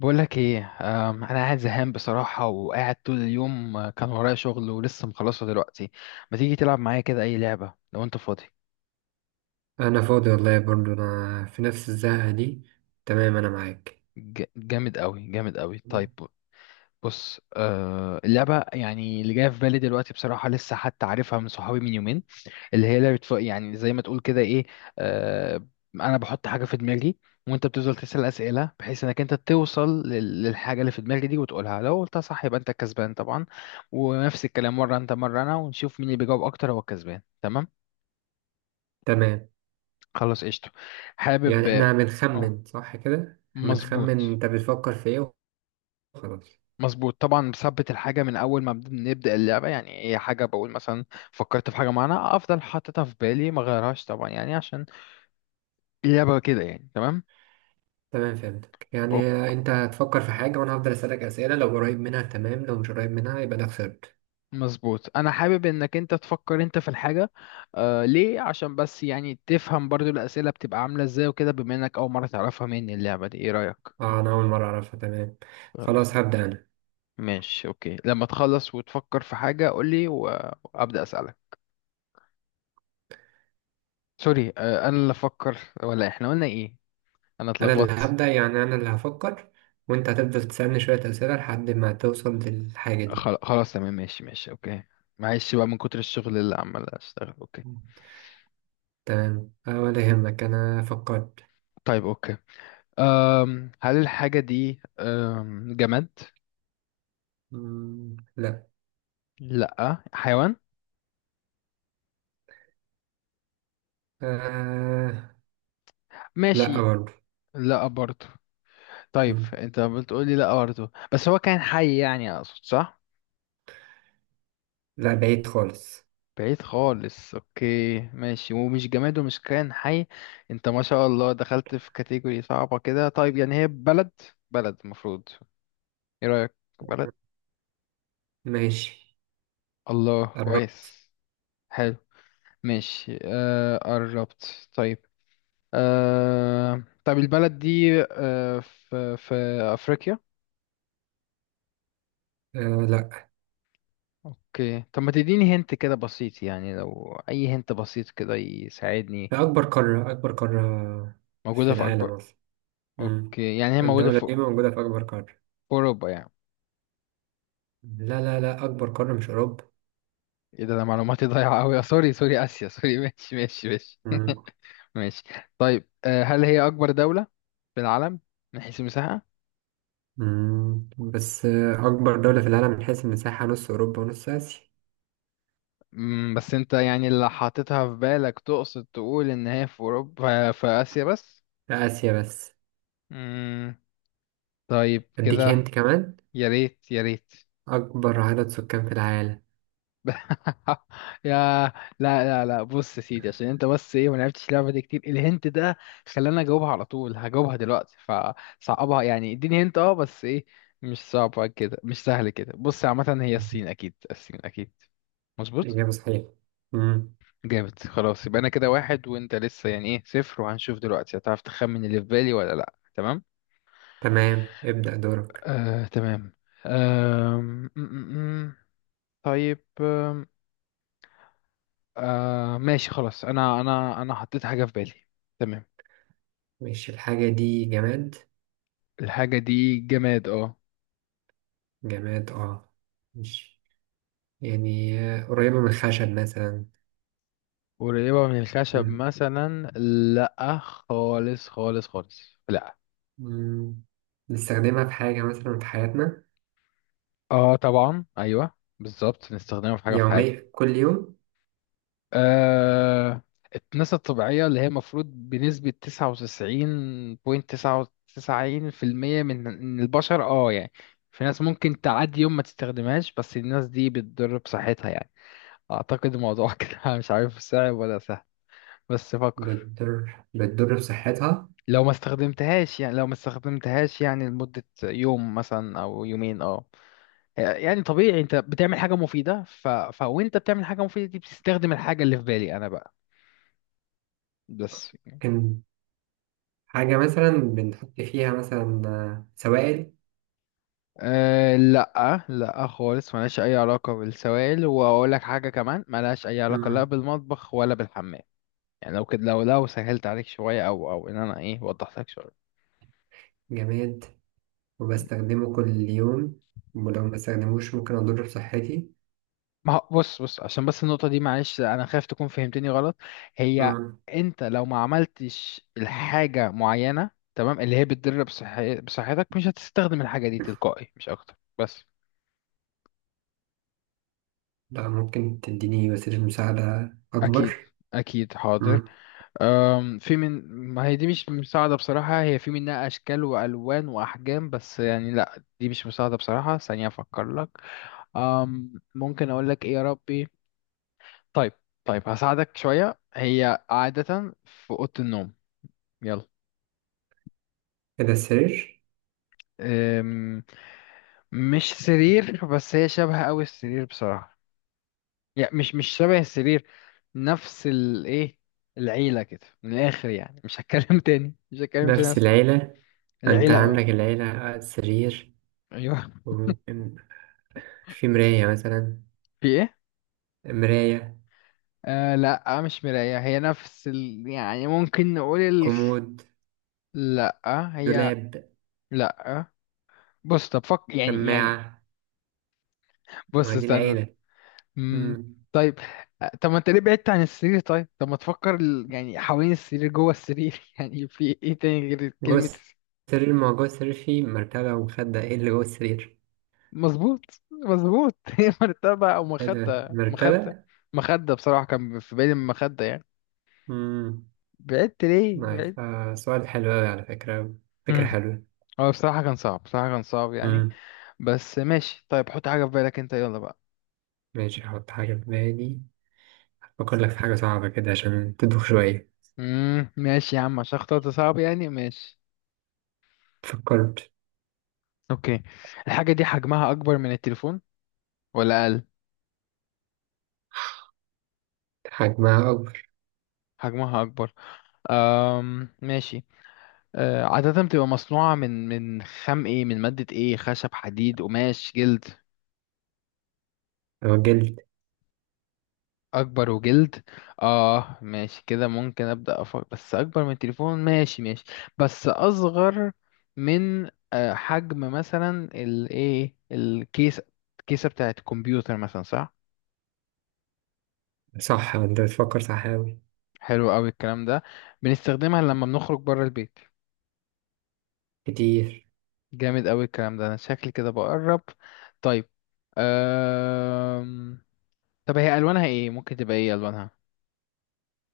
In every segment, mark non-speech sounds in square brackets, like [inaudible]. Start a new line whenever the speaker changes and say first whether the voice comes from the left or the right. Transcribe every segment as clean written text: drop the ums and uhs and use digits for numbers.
left: بقولك ايه؟ انا قاعد زهقان بصراحة وقاعد طول اليوم. كان ورايا شغل ولسه مخلصه دلوقتي. ما تيجي تلعب معايا كده اي لعبة لو انت فاضي؟
right: انا فاضي والله، برضو انا في نفس الزهقة دي. تمام، انا معاك.
left: جامد قوي، جامد قوي. طيب، بص، اللعبة يعني اللي جاية في بالي دلوقتي بصراحة لسه حتى عارفها من صحابي من يومين، اللي هي لعبة يعني زي ما تقول كده ايه. آه، انا بحط حاجة في دماغي وانت بتفضل تسأل اسئلة بحيث انك انت توصل للحاجة اللي في دماغي دي وتقولها، لو قلتها صح يبقى انت الكسبان طبعا. ونفس الكلام، مرة انت مرة انا، ونشوف مين اللي بيجاوب اكتر هو الكسبان، تمام.
right: تمام.
left: خلاص قشطة. حابب.
right: يعني احنا
left: اه،
right: بنخمن صح كده، إحنا بنخمن
left: مظبوط.
right: انت بتفكر في ايه. وخلاص.
left: مظبوط طبعا، بثبت الحاجة من أول ما بنبدأ اللعبة، يعني هي حاجة بقول مثلا فكرت في حاجة معينة، أفضل حاططها في بالي، ما غيرهاش طبعا يعني عشان اللعبة كده، يعني تمام.
right: تمام، فهمتك. يعني انت هتفكر في حاجة وانا هفضل اسألك اسئلة، لو قريب منها تمام، لو مش قريب منها يبقى انا خسرت.
left: مظبوط، انا حابب انك انت تفكر انت في الحاجه. آه ليه؟ عشان بس يعني تفهم برضو الاسئله بتبقى عامله ازاي وكده، بما انك اول مره تعرفها مني اللعبه دي، ايه رايك؟
right: اه، انا اول مرة اعرفها. تمام،
left: خلاص.
right: خلاص هبدأ انا.
left: ماشي اوكي، لما تخلص وتفكر في حاجه قول لي وابدا اسالك. سوري، انا اللي افكر؟ ولا احنا قلنا ايه؟ انا
right: انا اللي
left: اتلخبطت.
right: هبدأ، يعني انا اللي هفكر وانت هتفضل تسألني شوية اسئلة لحد ما توصل للحاجة دي.
left: خلاص، تمام ماشي ماشي اوكي. معلش بقى من كتر الشغل اللي عمال اشتغل. اوكي،
right: تمام آه، ولا يهمك، انا فكرت.
left: طيب اوكي. هل الحاجه دي جماد؟
right: مم، لا.
left: لا حيوان؟
right: آه. لا
left: ماشي.
right: برضه.
left: لا برضه؟ طيب
right: مم.
left: انت بتقول لي لا برضه بس هو كان حي يعني، اقصد صح؟
right: لا، بعيد خالص.
left: بعيد خالص؟ اوكي ماشي، ومش جماد ومش كائن حي. انت ما شاء الله دخلت في كاتيجوري صعبة كده. طيب يعني هي بلد، بلد المفروض، ايه رأيك؟ بلد.
right: ماشي.
left: الله
right: قرب.
left: كويس. حلو، ماشي. آه قربت. طيب، آه طيب، البلد دي آه في في افريقيا؟
right: آه. لا.
left: اوكي، طب ما تديني هنت كده بسيط يعني، لو اي هنت بسيط كده يساعدني.
right: أكبر قارة في
left: موجودة في
right: العالم
left: اكبر؟
right: أصلا. مم.
left: اوكي يعني هي موجودة في
right: الدولة
left: في
right: دي موجودة في أكبر قارة.
left: اوروبا يعني؟
right: لا لا لا، أكبر قارة مش أوروبا.
left: ايه ده؟ ده معلوماتي [laughs] ضايعة اوي. سوري سوري، اسيا، سوري [laughs] ماشي ماشي ماشي
right: مم.
left: ماشي. طيب هل هي اكبر دولة في العالم من حيث المساحة؟
right: مم. بس آه، أكبر دولة في العالم من حيث المساحة نص أوروبا ونص آسيا.
left: مم، بس انت يعني اللي حاططها في بالك تقصد تقول ان هي في اوروبا في اسيا بس؟
right: لا، آسيا بس.
left: مم، طيب
right: أديك هنت
left: كده.
right: كمان،
left: يا ريت يا ريت.
right: أكبر عدد سكان في العالم.
left: [laughs] يا، لا لا لا، بص يا سيدي، عشان انت بس ايه ما لعبتش اللعبه دي كتير، الهنت ده خلاني اجاوبها على طول، هجاوبها دلوقتي فصعبها يعني، اديني هنت اه بس ايه، مش صعبه كده مش سهل كده. بص عامه هي
right: مم.
left: الصين، اكيد الصين اكيد. مظبوط.
right: إجابة صحيحة. مم.
left: جامد، خلاص يبقى انا كده واحد وانت لسه يعني ايه صفر. وهنشوف دلوقتي هتعرف تخمن اللي في بالي ولا لا. تمام،
right: تمام، ابدأ دورك.
left: آه تمام. آم، م- م- م. طيب، آه ماشي خلاص، انا حطيت حاجة في بالي. تمام.
right: مش الحاجة دي جماد.
left: الحاجة دي جماد اه.
right: جماد اه. مش يعني قريبة من الخشب مثلا.
left: قريبة من الخشب
right: مم.
left: مثلا؟ لا خالص خالص خالص. لا.
right: مم. بنستخدمها في حاجة مثلا في حياتنا
left: اه طبعا ايوه بالظبط، نستخدمها في حاجة في حياتنا.
right: يومية كل يوم.
left: آه، الناس الطبيعية اللي هي المفروض بنسبة 99.99% من البشر اه يعني. في ناس ممكن تعدي يوم ما تستخدمهاش بس الناس دي بتضر بصحتها يعني، اعتقد الموضوع [laughs] كده مش عارف صعب ولا سهل. بس فكر.
right: بتضر بصحتها.
left: لو ما استخدمتهاش يعني، لو ما استخدمتهاش يعني لمدة يوم مثلا او يومين اه. آه، يعني طبيعي انت بتعمل حاجة مفيدة وانت بتعمل حاجة مفيدة دي بتستخدم الحاجة اللي في بالي انا بقى، بس.
right: ممكن حاجة مثلا بنحط فيها مثلا آه، سوائل.
left: أه لا لا خالص، ملهاش اي علاقة بالسوائل، واقول لك حاجة كمان ملهاش اي علاقة لا
right: مم.
left: بالمطبخ ولا بالحمام. يعني لو كده، لو سهلت عليك شوية، او ان انا ايه وضحت لك شوية.
right: جماد وبستخدمه كل يوم ولو ما استخدموش ممكن أضر بصحتي.
left: ما هو- بص عشان بس النقطة دي، معلش أنا خايف تكون فهمتني غلط. هي،
right: مم.
left: أنت لو ما عملتش الحاجة معينة تمام اللي هي بتضر بصحتك، مش هتستخدم الحاجة دي تلقائي، مش أكتر بس.
right: لا، ممكن تديني وسيلة مساعدة
left: أكيد،
right: أكبر.
left: أكيد حاضر.
right: مم.
left: أم في من ما هي دي مش مساعدة بصراحة، هي في منها أشكال وألوان وأحجام، بس يعني لأ دي مش مساعدة بصراحة. ثانية أفكر لك. ممكن أقول لك إيه يا ربي. طيب، طيب هساعدك شوية، هي عادة في أوضة النوم. يلا.
right: كده السرير.
left: أم، مش سرير، بس هي شبه قوي السرير بصراحة، يعني مش مش شبه السرير، نفس الايه، العيلة كده من الآخر يعني، مش هتكلم [laughs] تاني، مش هتكلم تاني
right: نفس
left: أصلاً.
right: العيلة. انت
left: العيلة اه.
right: عندك العيلة سرير
left: ايوه.
right: وممكن في مراية مثلا.
left: في ايه؟
right: مراية.
left: لا، مش مراية، هي نفس ال... يعني ممكن نقول ال...
right: كومود.
left: لا. هي.
right: دولاب.
left: لا. بص طب فك يعني يعني.
right: شماعة. ما
left: بص
right: دي
left: استنى.
right: العيلة.
left: امم
right: مم.
left: طيب. طب ما انت ليه بعدت عن السرير؟ طيب، طب ما تفكر يعني حوالين السرير، جوه السرير [laughs] يعني في ايه تاني غير
right: جوه
left: كلمة الس-.
right: السرير، ما هو جوه السرير في مرتبة ومخدة، ايه اللي جوه السرير؟
left: مظبوط، مظبوط [laughs] هي مرتبة او
right: ايه ده
left: مخدة، مخدة.
right: مرتبة؟
left: مخدة بصراحة كان في بالي، المخدة يعني.
right: مم.
left: بعدت ليه بعدت.
right: نايس آه، سؤال حلو أوي على فكرة. فكرة
left: مم.
right: حلوة.
left: هو بصراحة كان صعب، بصراحة كان صعب يعني.
right: مم.
left: بس ماشي. طيب حط حاجة في بالك انت، يلا بقى.
right: ماشي، هحط حاجة في بالي. أفكر لك في حاجة صعبة كده عشان تدوخ شوية.
left: ماشي يا عم، عشان اخترت صعب يعني، ماشي.
right: فكرت.
left: اوكي. الحاجة دي حجمها اكبر من التليفون ولا اقل؟
right: حجمها أكبر.
left: حجمها اكبر. ماشي. أه عادة بتبقى مصنوعة من خام ايه؟ من مادة ايه؟ خشب، حديد، قماش، جلد؟
right: لو جلد.
left: أكبر وجلد؟ اه ماشي كده، ممكن أبدأ أفكر، بس أكبر من التليفون، ماشي ماشي. بس أصغر من أه حجم مثلا الايه، الكيسة، الكيسة بتاعة الكمبيوتر مثلا، صح؟
right: صح، أنت بتفكر صح أوي.
left: حلو أوي الكلام ده. بنستخدمها لما بنخرج بره البيت.
right: كتير.
left: جامد أوي الكلام ده، أنا شكلي كده بقرب. طيب أه، طب هي الوانها ايه ممكن تبقى ايه الوانها؟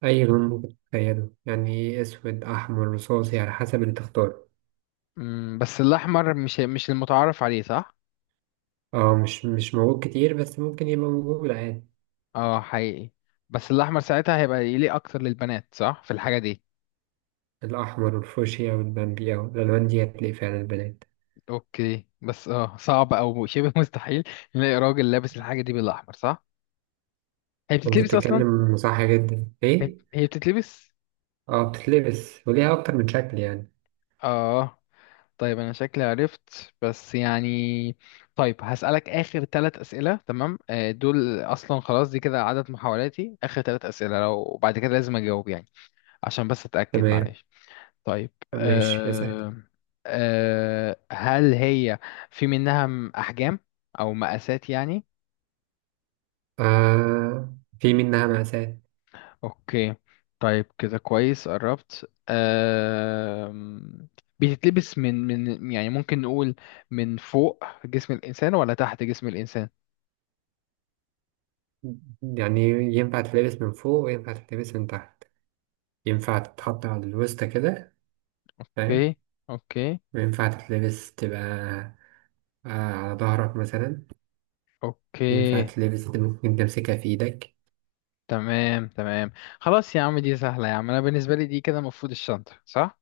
right: أي لون ممكن تتخيله، يعني إيه، أسود أحمر رصاصي على حسب اللي تختاره.
left: بس الاحمر مش المتعارف عليه صح؟
right: اه، مش موجود كتير بس ممكن يبقى موجود عادي.
left: اه حقيقي. بس الاحمر ساعتها هيبقى يليق اكتر للبنات صح في الحاجه دي؟
right: الأحمر والفوشيا والبامبي أو الألوان دي هتلاقي فعلا البنات.
left: اوكي بس اه، صعب او شبه [laughs] مستحيل نلاقي راجل لابس الحاجه دي بالاحمر صح؟ هي
right: أنت
left: بتتلبس اصلا؟
right: بتتكلم صح جدا،
left: هي
right: إيه؟
left: هي بتتلبس.
right: اه بتتلبس وليها أكتر من شكل يعني.
left: اه. طيب انا شكلي عرفت، بس يعني طيب هسألك آخر ثلاث أسئلة تمام، دول أصلا خلاص، دي كده عدد محاولاتي، آخر ثلاث أسئلة لو، وبعد كده لازم أجاوب يعني، عشان بس أتأكد
right: تمام،
left: معلش. طيب
right: ماشي اسأل.
left: أه. أه هل هي في منها أحجام أو مقاسات يعني؟
right: آه في منها مقاسات.
left: أوكي. طيب كده كويس قربت. أه بتتلبس من، من يعني ممكن نقول من فوق جسم الإنسان ولا تحت جسم الإنسان؟
right: يعني ينفع تتلبس من فوق وينفع تتلبس من تحت. ينفع تتحط على الوسطى كده، فاهم؟
left: أوكي. أوكي.
right: وينفع تتلبس تبقى آه على ظهرك مثلا. ينفع
left: أوكي.
right: تلبس، ممكن تمسكها في إيدك.
left: تمام تمام. خلاص يا عم، دي سهلة يا عم، أنا بالنسبة لي دي كده المفروض الشنطة صح؟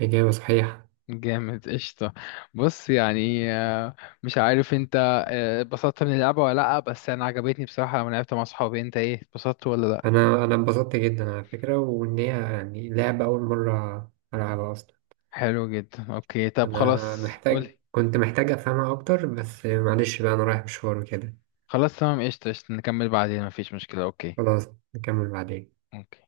right: إجابة صحيحة.
left: جامد قشطة. بص يعني مش عارف انت، اتبسطت من اللعبة ولا لأ؟ بس أنا عجبتني بصراحة لما لعبت مع صحابي، انت ايه اتبسطت ولا لأ؟
right: أنا انبسطت جدا على فكرة، وإن هي يعني لعبة أول مرة ألعبها أصلا.
left: حلو جدا، اوكي طب
right: أنا
left: خلاص
right: محتاج
left: قولي.
right: كنت محتاج أفهمها أكتر بس معلش بقى، أنا رايح مشوار وكده.
left: خلاص تمام، قشطة قشطة نكمل بعدين مفيش مشكلة. اوكي
right: خلاص نكمل بعدين.
left: اوكي.